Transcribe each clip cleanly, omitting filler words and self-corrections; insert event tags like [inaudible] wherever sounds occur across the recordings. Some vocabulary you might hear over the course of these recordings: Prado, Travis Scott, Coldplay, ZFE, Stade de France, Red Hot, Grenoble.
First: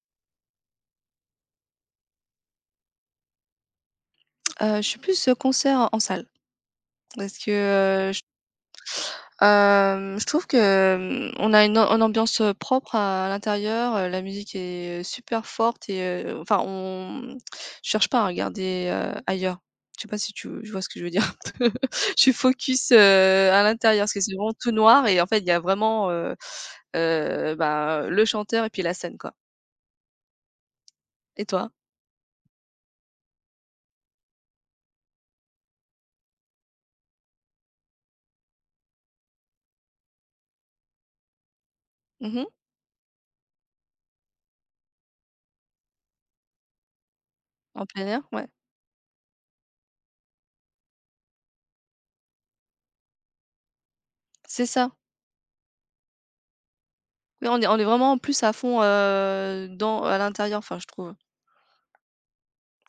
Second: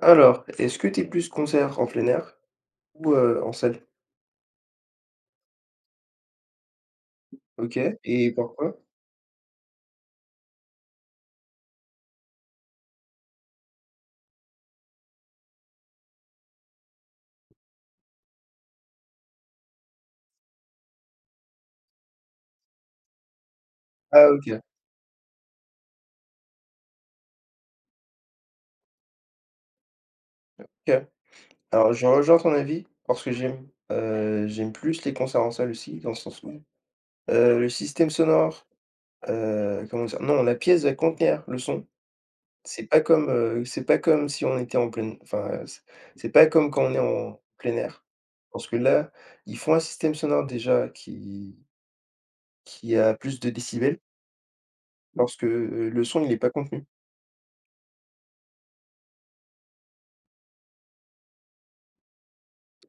Alors, est-ce que tu es plus concert en plein air ou en salle? Je suis plus, concert en salle parce OK que, heu, j et pourquoi? Je trouve que, on a une ambiance, propre à l'intérieur, la musique est, super forte et enfin on je cherche pas à regarder, ailleurs. Je sais pas si tu vois ce que je veux dire? [laughs] Je suis focus, à l'intérieur parce que Ah c'est vraiment OK, tout noir et en fait, il y a vraiment, bah, le chanteur et puis la scène, quoi. OK. Et toi? Alors je rejoins ton avis parce que j'aime plus les concerts en salle aussi dans le sens où, le système sonore, comment dire? Non, la pièce va contenir le son. Mmh. C'est pas comme si on était enfin, c'est pas comme quand on est en plein En air. plein air, ouais. Parce que là, ils font un système sonore déjà qui a plus de décibels C'est ça. parce que, le son il est pas contenu. Oui, on est vraiment en plus à fond, dans à l'intérieur, enfin je trouve.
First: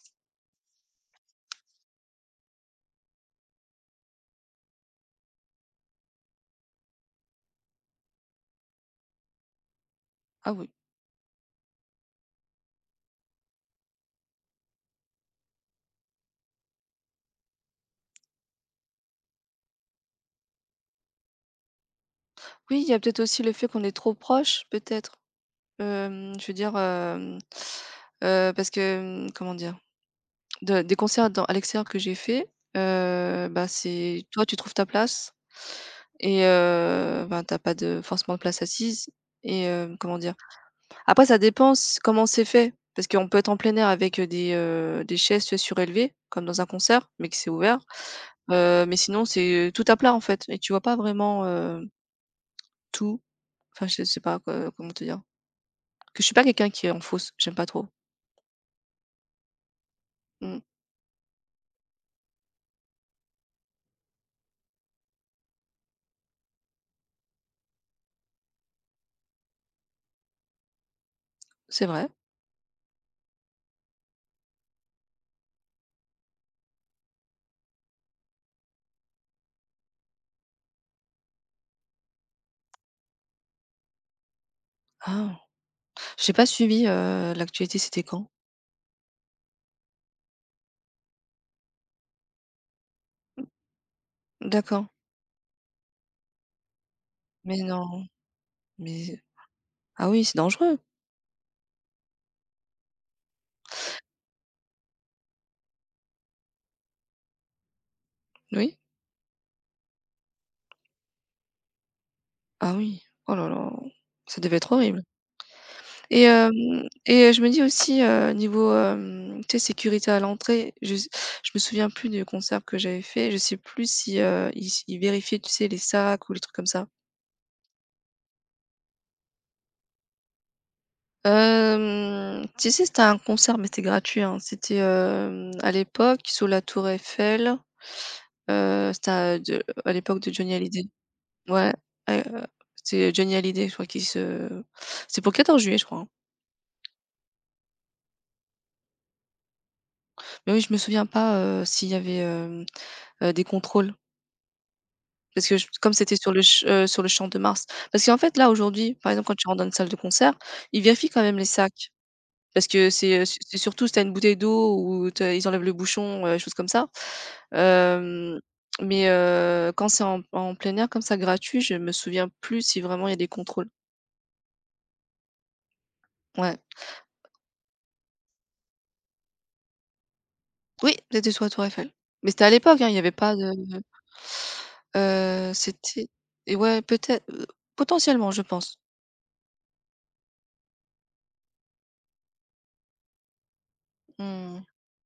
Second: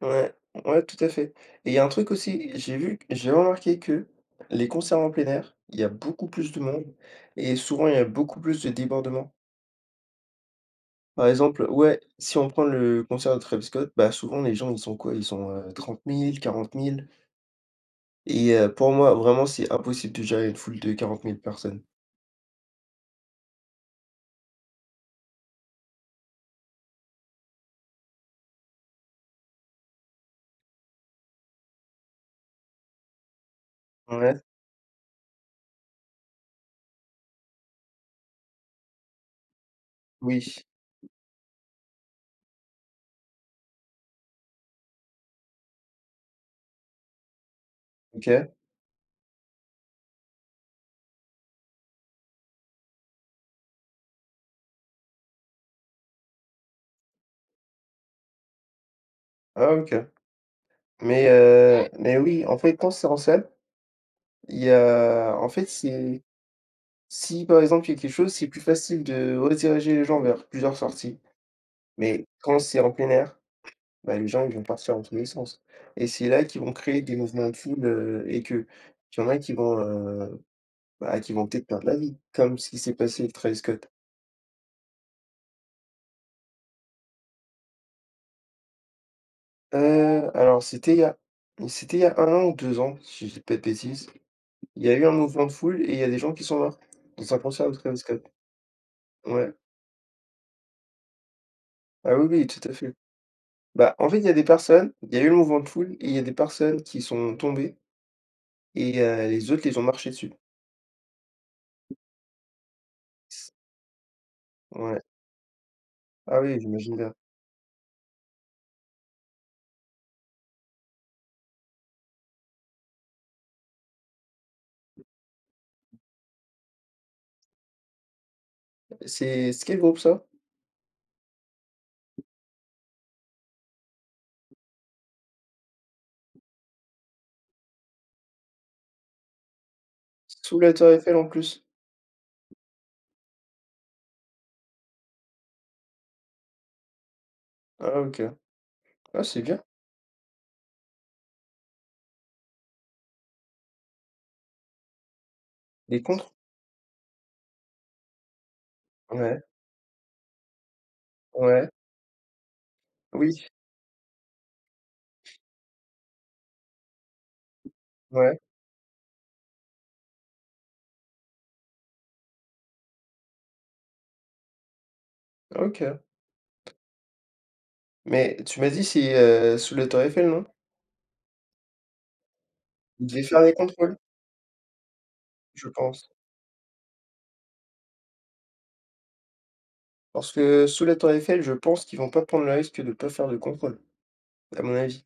Ouais, ouais, tout à fait. Et il y a un truc aussi, j'ai remarqué que les concerts en plein air, il y a beaucoup plus de monde et souvent il y a beaucoup plus de débordements. Ah oui. Par exemple, ouais, si on prend le concert de Travis Scott, bah souvent les gens ils sont quoi? Ils sont 30 000, 40 000. Et pour moi, vraiment, c'est impossible de gérer une foule de 40 000 personnes. Oui, il y a peut-être aussi le fait qu'on est trop proche, peut-être, je veux dire, parce que, comment dire? De des concerts dans à l'extérieur que j'ai fait, bah, c'est Ouais, toi tu trouves ta place et ben, tu pas de forcément de place assise et comment dire? oui, Après ça dépend c comment c'est fait, parce qu'on peut être en plein air avec, des chaises surélevées comme dans un concert, mais que c'est ouvert. OK. Mais sinon, c'est, tout à plat, en fait et tu vois pas vraiment, tout. Enfin, je sais pas co comment te dire? Que je suis pas quelqu'un qui est en fausse, j'aime pas trop. Ah, OK. Mmh, Mais oui, en fait, quand c'est en salle, il y a. En fait, c'est. Si par exemple il y a quelque chose, c'est plus facile de rediriger les gens vers plusieurs sorties. c'est vrai. Mais quand c'est en plein air, bah, les gens ils vont partir dans tous les sens. Et c'est là qu'ils vont créer des mouvements de foule, et que qu'il y en a qui vont, bah, qui vont peut-être perdre la vie, comme ce qui s'est passé avec Travis Scott. Ah! J'ai pas suivi, l'actualité, c'était quand? Alors c'était il y a c'était il y a un an ou 2 ans, si je dis pas de bêtises. Il D'accord. y a eu un mouvement de foule et il y a des gens qui sont morts dans un Mais concert de Travis non, Scott. mais Ouais. ah oui, c'est dangereux. Ah oui, oui, tout à fait. Bah, en fait, il y a eu le mouvement de foule et il y a des personnes qui sont tombées. Oui. Et les autres les ont marché dessus. Ah oui. Oh là là, ça devait être Ouais. horrible et Ah oui, hem j'imagine bien. et je me dis aussi, niveau, tu sais, sécurité à l'entrée, je me souviens plus du concert que j'avais fait. Je sais plus si, ils vérifiaient, tu sais, les sacs ou les trucs comme ça. C'est skate groupe ça? Tu sais, c'était un concert, mais c'était gratuit, hein. C'était, à l'époque sous la tour Eiffel, c'était à l'époque de Johnny Sous la Hallyday. tour Eiffel en plus? Ouais, heu, c'est Johnny Hallyday, je crois qu'il se c'est pour le 14 juillet, je crois, hein. Ah OK. Ah c'est bien. Mais oui, je me souviens pas, s'il y avait, des contrôles parce que je comme Les c'était sur contres? le ch sur le Champ de Mars. Parce qu'en fait, là, aujourd'hui, par exemple, quand Ouais, tu rentres dans une salle de concert, ils vérifient quand même les ouais, sacs parce que oui, c'est surtout si tu as une bouteille d'eau ou tu ils enlèvent le bouchon, choses comme ça. ouais, Hem, mais Quand c'est en plein air comme ça gratuit, je me souviens plus si vraiment il y a des contrôles. OK. Ouais. Mais tu m'as dit c'est, sous la tour Eiffel, non? Oui, c'était sur la tour Eiffel. Mais c'était à l'époque, hein, il y Ils avait devaient pas faire de des contrôles, je pense. c'était et ouais, peut-être, potentiellement, je pense. Parce que sous la tour Eiffel, je pense qu'ils vont pas prendre le risque de pas faire de contrôle, à Mmh, mon avis.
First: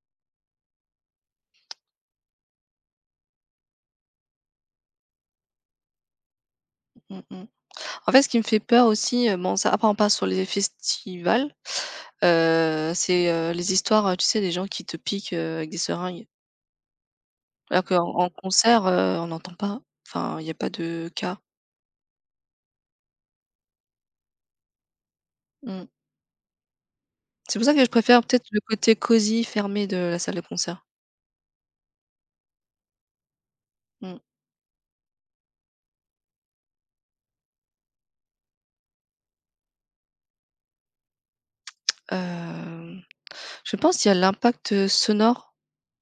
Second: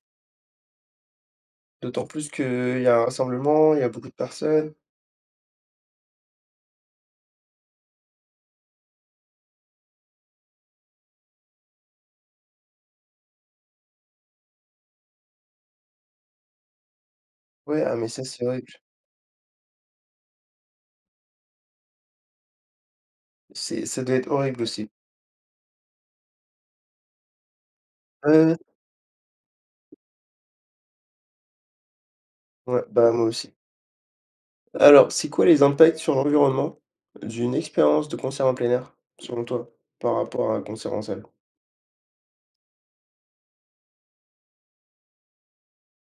D'autant plus qu'il y a un rassemblement, il y a beaucoup de personnes. mmh mh. En fait, ce qui me fait peur aussi, bon ça après on passe sur les festivals, les histoires, tu sais, des gens qui te piquent, avec des seringues. Ouais, Alors ah qu'en mais ça en c'est horrible. concert, on n'entend pas, enfin, il y a pas de cas. C'est ça doit être horrible aussi. Mmh. C'est pour ça que je préfère Ouais, ouais, peut-être ouais. le côté cosy, fermé de la salle de concert. Ouais, bah moi aussi. Mmh. Alors, c'est quoi les impacts sur l'environnement d'une expérience de concert en plein air, selon toi, par rapport à un concert en salle? Hem, je pense qu'il y a l'impact, sonore,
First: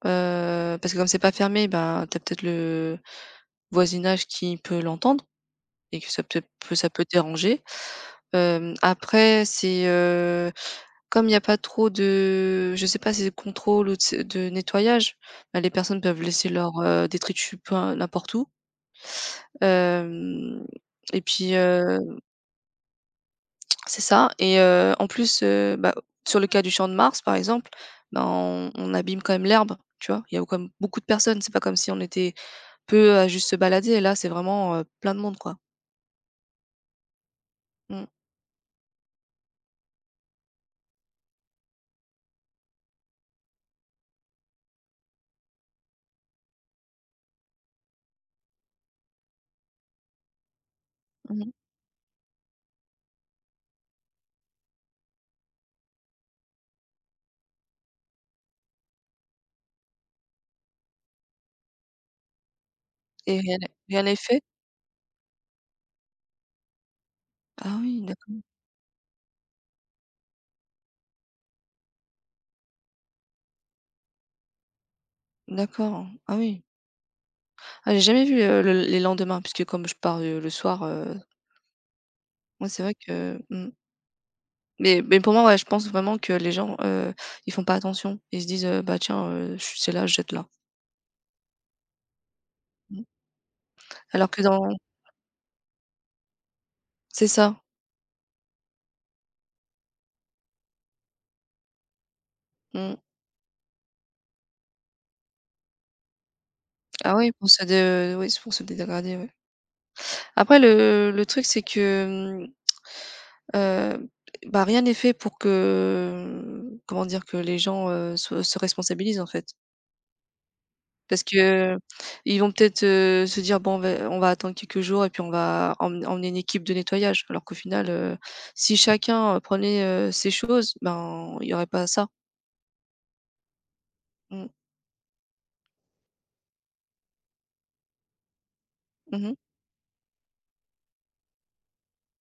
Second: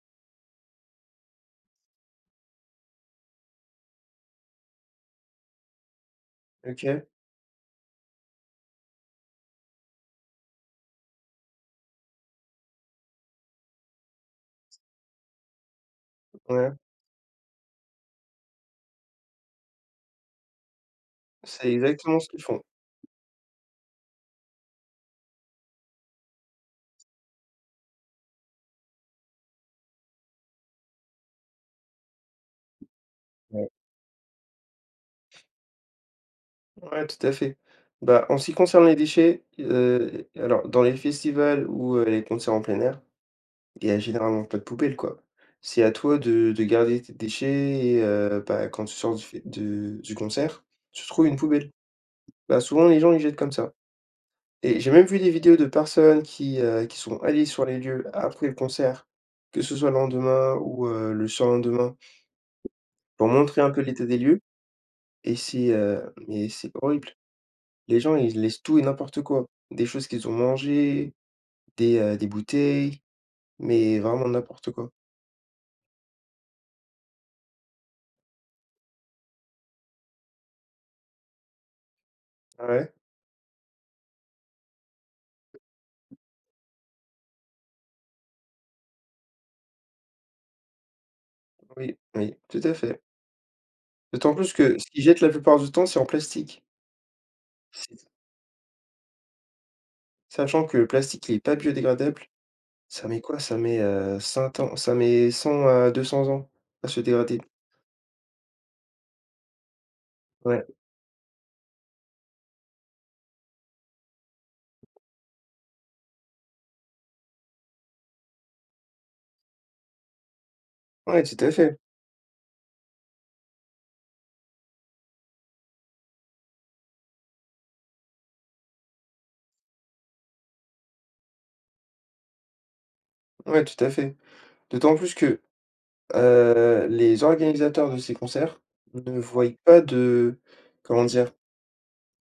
parce que comme c'est pas fermé, ben, tu as peut-être le voisinage qui peut l'entendre et que ça OK, peut déranger. Après comme il y a pas trop de je sais pas, c'est de contrôle ou de nettoyage, bah, les personnes peuvent laisser ouais, leurs, détritus peu n'importe où. Hem Et puis, c'est exactement ce qu'ils font. c'est ça et en plus, bah, sur le cas du Champ de Mars, par exemple, ben, on abîme quand même l'herbe, tu vois? Il y a quand même beaucoup de personnes, c'est pas comme si on était peu à juste se Ouais. balader. Et là, c'est vraiment, plein de monde, quoi. Ouais, tout à fait. Mmh. Bah, en ce qui concerne les déchets, alors dans les festivals ou, les concerts en plein air, il y a généralement pas de poubelle, quoi. C'est à toi de garder tes déchets et bah, quand tu sors du fé de du concert, tu trouves une Mmh. poubelle. Bah, souvent les gens ils jettent comme ça. Et j'ai même vu des vidéos de personnes qui sont allées sur les lieux après le concert, que ce soit le lendemain ou, le surlendemain, pour Et rien montrer n'est un peu rien l'état n'est des lieux fait? Mais c'est horrible. Ah Les oui, gens, d'accord. ils laissent tout et n'importe quoi. Des choses qu'ils ont mangées, des bouteilles, mais vraiment n'importe quoi. D'accord. Ah oui. Ah, j'ai jamais vu, le les lendemains puisque comme je pars, le soir, Ah ouais, c'est ouais, vrai que mmh. Mais pour moi, ouais, je pense vraiment que les gens, ils font pas attention. Ils se disent, «Bah, tiens, ch c'est là, je jette là». oui, oui, tout à fait. Mmh. Alors D'autant que plus dans... que ce qu'ils jettent la plupart du temps, c'est en plastique. C'est ça. C'est sachant que le plastique, il est pas biodégradable, Mmh. ça met quoi? Ça met, 5 ans, ça met 100 à 200 ans à se Ah oui, dégrader. pour se dé oui, c'est pour se dégrader, ouais. Après Ouais, le truc, c'est que, heu, bah, rien n'est fait pour que, mmh, comment dire? Que les gens, se responsabilisent, en fait. ouais, Parce tout à que fait, ils vont peut-être, se dire: «Bon, on va attendre quelques jours et puis on va emmener une équipe de nettoyage». Alors qu'au final, si chacun, prenait, ses choses, ben, il y aurait pas ça. ouais, tout à fait. Mmh. D'autant plus que, les organisateurs de ces concerts ne Mmh. voient pas de comment dire?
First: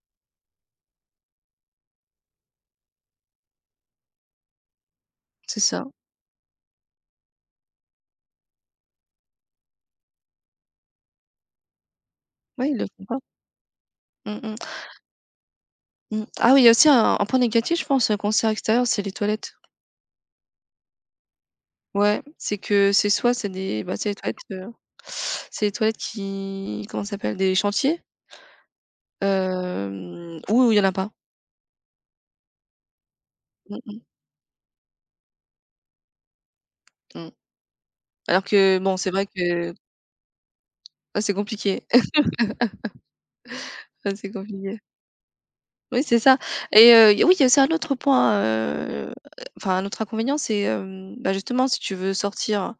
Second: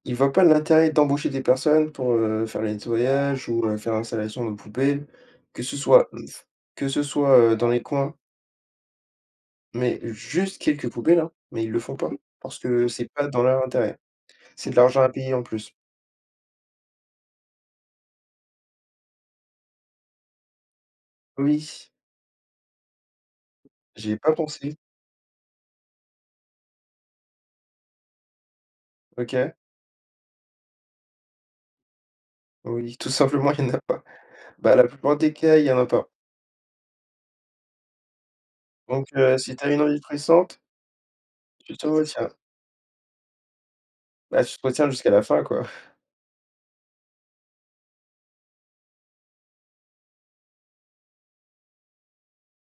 Ils voient pas l'intérêt d'embaucher des personnes pour, faire le nettoyage ou, faire l'installation de poubelles, C'est que ce ça. soit que ce soit, dans les coins, mais juste quelques poubelles, hein, mais ils le font pas parce Oui, ils le que font c'est pas. pas dans leur intérêt. Mmh mh. C'est de l'argent à payer en plus. Mmh. Ah oui, il y a aussi un point négatif, je pense, un concert extérieur, c'est les toilettes. Oui, Ouais, c'est que c'est soit c'est des bah, j'y ai pas pensé. c'est les toilettes qui comment ça s'appelle? Des chantiers, OK, ou il y en a pas. oui, tout simplement, [laughs] il y en a Mmh pas. Bah, la plupart des cas, il y en a pas. mh, mmh. Alors que bon, Donc c'est vrai si tu as que une envie pressante, ah, c'est tu te compliqué, [laughs] retiens. ah, c'est Bah, tu te compliqué. retiens jusqu'à la fin, quoi. Oui, c'est ça et y oui, il y a aussi un autre point, enfin, un autre inconvénient, bah, justement, si tu veux sortir,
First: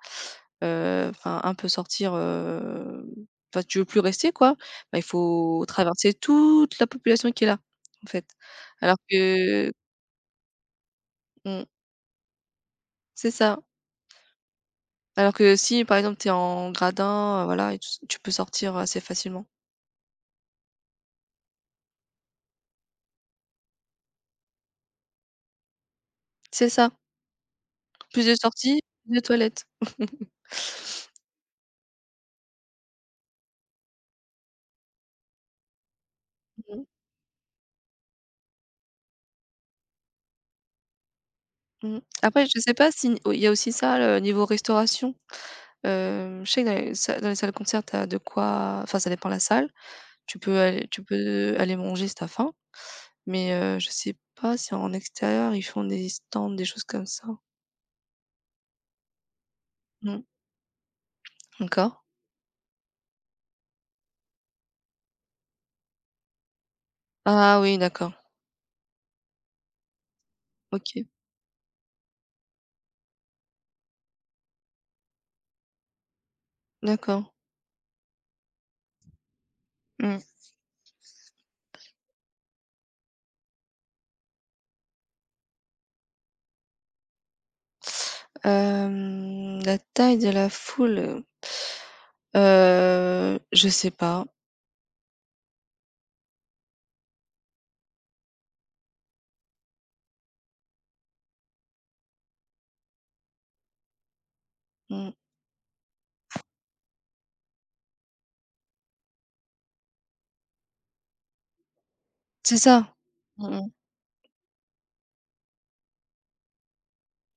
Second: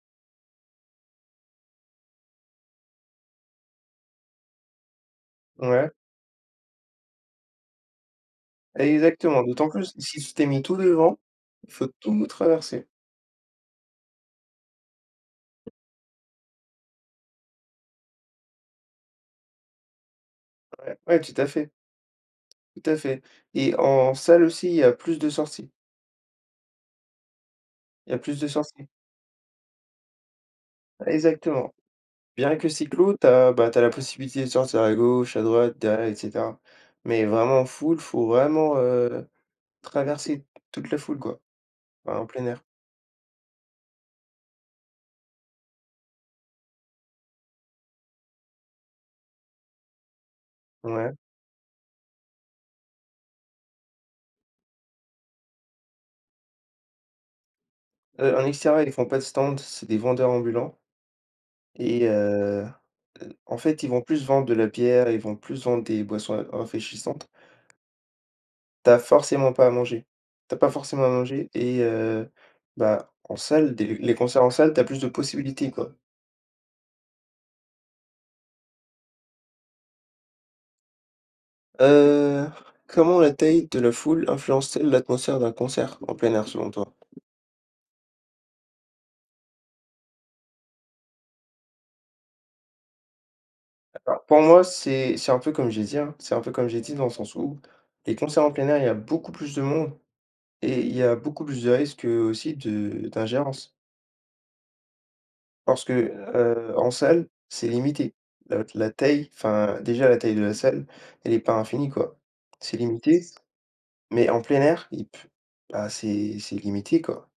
enfin, un peu sortir, enfin, tu veux plus rester, quoi, bah, il faut Ouais, traverser toute la population qui est là, en fait. Alors exactement, d'autant que plus si tu t'es mis tout devant, mmh. il faut tout traverser. C'est ça. Alors que si, par exemple, tu es en gradin, voilà et tu peux sortir assez facilement. Ouais, ouais, tout à fait et en salle aussi, il y a plus de sorties, C'est ça. il y a Plus de plus de sorties, sorties. plus de toilettes. Exactement. Bien que cyclo, tu as la possibilité de sortir à gauche, à droite, derrière et cetera. Mmh. Mais vraiment en foule, faut vraiment, traverser toute la foule, quoi, Mmh. enfin, en plein Après, je air. sais pas si il y a aussi ça, le niveau restauration. Je sais que dans les salles de concert, t'as de quoi enfin, ça dépend de la salle. Tu Ouais. peux aller manger si t'as faim, mais je sais pas si en extérieur, ils font des stands, des choses comme ça. En extérieur, ils font pas de stand, c'est des Mmh. vendeurs ambulants D'accord. et en fait, ils vont plus vendre de la bière, ils vont plus vendre des boissons ra rafraîchissantes. Ah oui, d'accord. T'as forcément pas à manger. T'as pas forcément OK. à manger et bah, en salle, des les concerts en salle, t'as plus de possibilités, quoi. D'accord. Mmh. Heu, Comment la taille de la foule influence-t-elle l'atmosphère d'un concert en plein air, selon toi? La taille de la foule, je sais Alors, pas. pour moi, c'est un peu comme j'ai dit, hein, c'est un peu comme j'ai dit dans le sens où les concerts en plein air, il y a beaucoup plus de monde et il y a beaucoup plus de risques, aussi de d'ingérence. Mmh. Parce que, en salle, c'est limité. La taille, enfin, déjà la taille de la salle, elle n'est pas infinie, quoi. C'est C'est ça. limité, Mmh mh. mais en plein air, il peut bah, c'est limité, quoi.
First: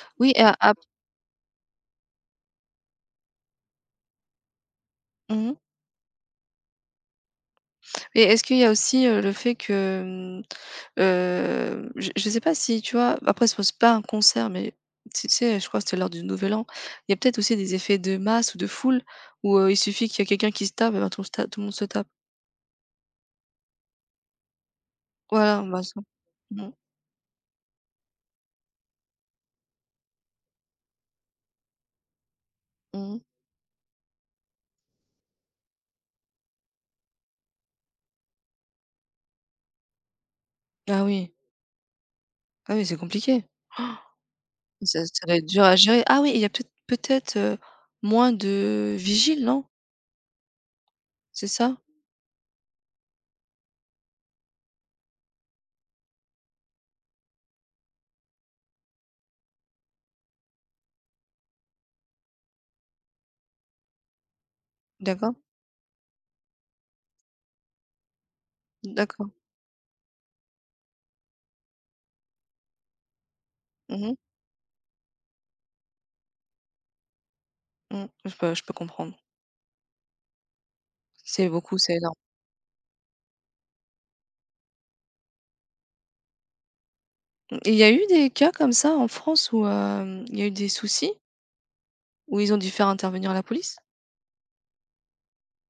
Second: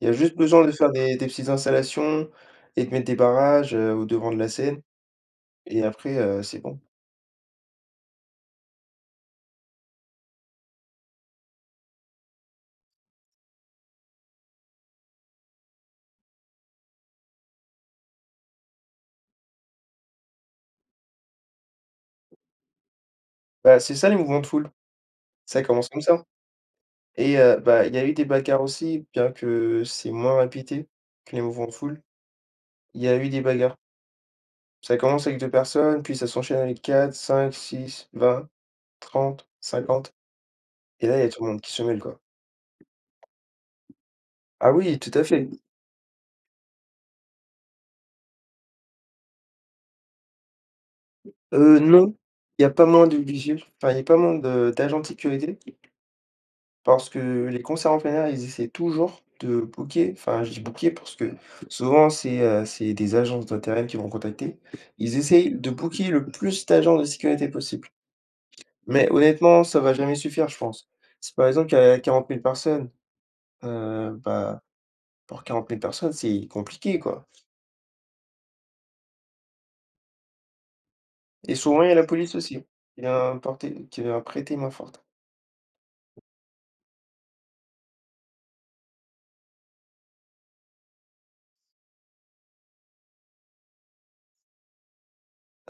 Il y a Oui juste et a besoin de ap faire des petites installations et de mettre des barrages, au devant de la scène mmh et après, c'est bon. et est-ce qu'il y a aussi, le fait que, je sais pas si tu vois? Après c'est pas un concert, mais tu sais, je crois que c'était lors du Nouvel An. Il y a peut-être aussi des effets de masse ou de foule où, il suffit qu'il y a quelqu'un qui se tape, et ben tout le monde se tape. Bah, c'est ça les mouvements de foule, ça Voilà, bah commence comme ça. ça Mmh. et bah, il y a eu des bagarres aussi, bien que c'est moins répété que les mouvements de foule, il y a Mmh. eu des bagarres. Ça commence avec 2 personnes, puis ça s'enchaîne avec quatre, cinq, six, vingt, trente, cinquante, Ah et là, il y a oui. tout le monde qui se mêle, quoi. Ah oui, c'est compliqué. Ah oui, Ça tout à ça doit être fait. dur à gérer. Ah oui, il y a peut-être, moins de vigiles, non? C'est ça? Non, il y a pas moins de vigiles, enfin, il y a pas moins de d'agents de sécurité parce que les concerts en plein air, ils essaient toujours de booker, enfin, je dis booker parce que souvent c'est des agences d'intérim qui vont contacter. Ils D'accord, essayent de booker le plus d'agents de sécurité possible, mais d'accord. honnêtement, ça va jamais suffire, je pense. Si par exemple il y a 40 000 personnes, Mmh mh, bah. Pour 40 000 personnes, c'est compliqué, quoi. mmh. Je peux comprendre. C'est Et beaucoup, souvent, il y a c'est la énorme. police aussi, qui vient prêter main-forte. Mmh. Et il y a eu des cas comme ça en France où, il y a eu des soucis? Où ils ont dû faire intervenir la police?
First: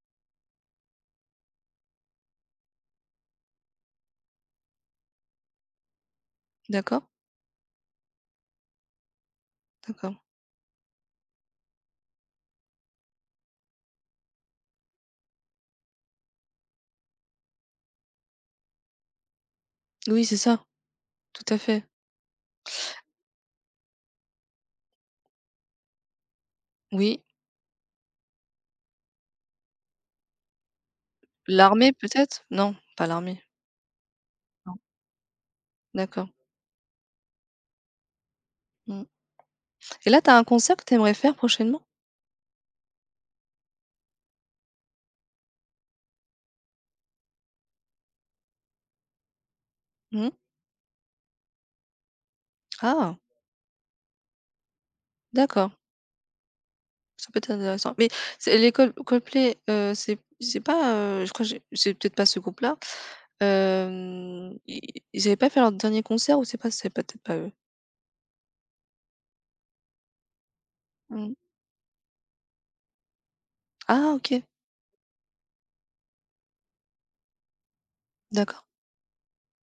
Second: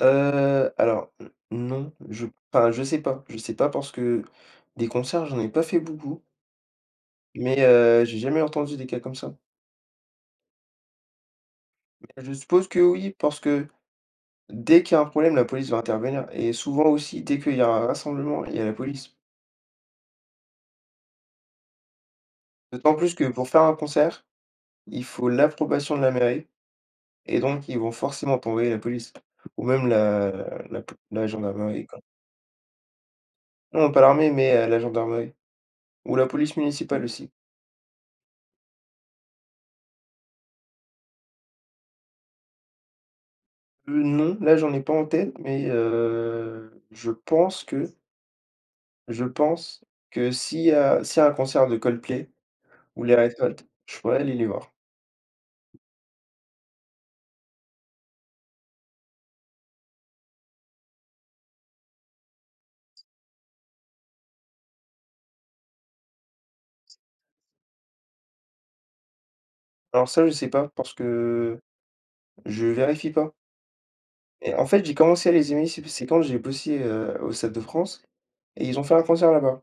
Alors, n non, je enfin, je sais pas. Je sais pas parce que des concerts, j'en ai pas fait beaucoup, D'accord, mais j'ai jamais entendu des cas comme ça. d'accord. Mais je suppose que oui, parce que dès qu'il y a un problème, la police va intervenir et souvent aussi, dès qu'il y a un rassemblement, il y a la police. Oui, c'est ça, tout à fait. D'autant plus que pour faire un concert, il faut l'approbation de la mairie Oui. et donc ils vont forcément t'envoyer la police ou même la la gendarmerie. L'armée peut-être? Non, pas l'armée. Non, pas l'armée, mais Non, la gendarmerie ou la d'accord. police municipale aussi. Mmh. Et là, tu as un concert que tu aimerais faire prochainement? Non, là, j'en ai pas en tête, mais je pense que je pense Mmh. s'il y a un concert de Coldplay ou les Ah! Red Hot, je pourrais aller les voir. D'accord. Ça peut être intéressant. Mais c'est les Coldplay, c'est pas, je crois que j'ai c'est peut-être pas ce groupe-là. Hem, i Ils avaient pas fait leur dernier concert ou c'est peut-être pas eux? Alors ça, je sais pas parce Mmh. que je vérifie pas. Ah OK, Et en fait, j'ai commencé à les aimer, c'est quand j'ai bossé, au Stade de France d'accord. et ils ont fait un concert là-bas.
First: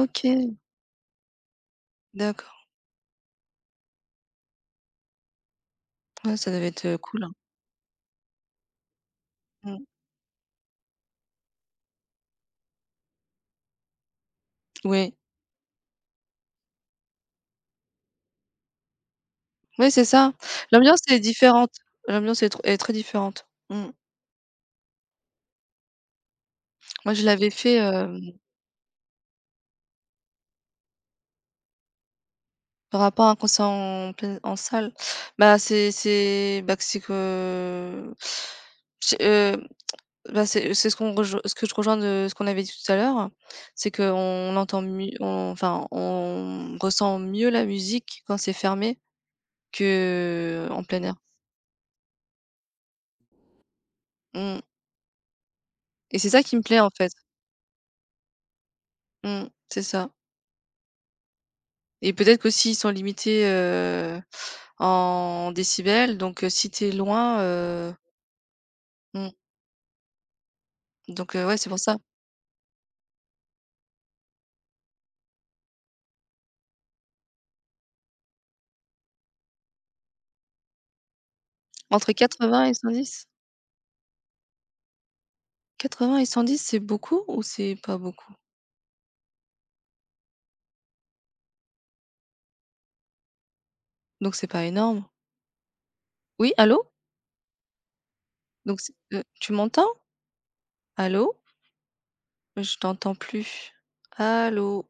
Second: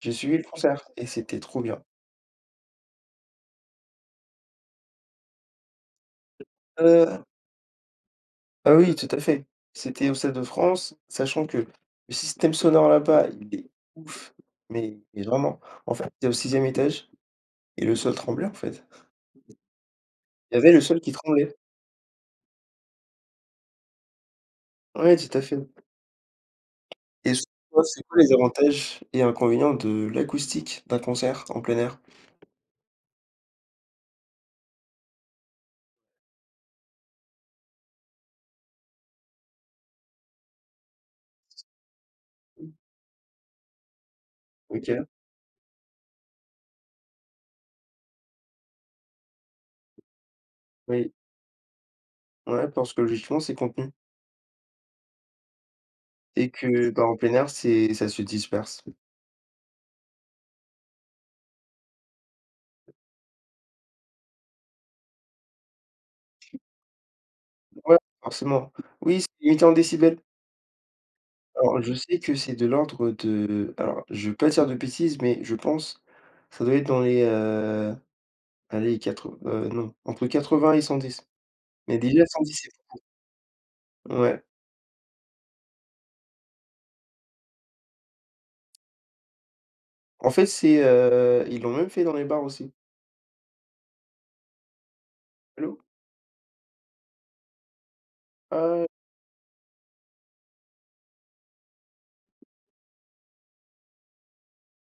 J'ai suivi le concert et c'était trop bien. d'accord. Ouais, ça devait être, Heu, cool, hein. ah oui, tout à fait. Mmh. C'était au Stade de France, sachant que le système sonore là-bas, il est ouf, Oui. mais vraiment. En fait, tu es au sixième étage et le sol tremblait, en fait. Oui, c'est ça. Il y avait le sol L'ambiance qui est tremblait. différente. L'ambiance est tr est très différente. Mmh. Ouais, tout à fait. Moi, je Et selon l'avais fait, toi, c'est quoi les avantages et inconvénients de l'acoustique d'un concert en plein air? par rapport à un concert en salle. Bah, c'est bah, c'est que Bah, c'est ce qu'on rejoint ce que je rejoins de ce qu'on avait dit tout à l'heure, c'est qu'on entend OK. mieux on enfin, on ressent mieux la musique quand c'est fermé que en plein Oui. air. Ouais, parce que logiquement, c'est contenu. Mmh. Et c'est ça Et qui me plaît, que, en bah, fait. en plein air, c'est ça se disperse. Mmh, c'est ça et peut-être qu'aussi ils sont limités, en décibels donc si t'es loin, Ouais, forcément. Oui, c'est mmh, limité en décibels. donc ouais, c'est pour Alors, je ça. sais que c'est de l'ordre de alors, je veux pas dire de bêtises, mais je pense, ça doit être dans les, allez, quatre non, entre 80 et 110. Mais Entre déjà 110 80 c'est et 110? fou. Ouais. 80 et 110, c'est beaucoup ou c'est pas beaucoup? En fait, ils l'ont même fait dans les bars aussi. Donc c'est pas énorme? Allô? Oui, allô? Donc c'est Ah tu m'entends? Allô? Je t'entends plus. Allô?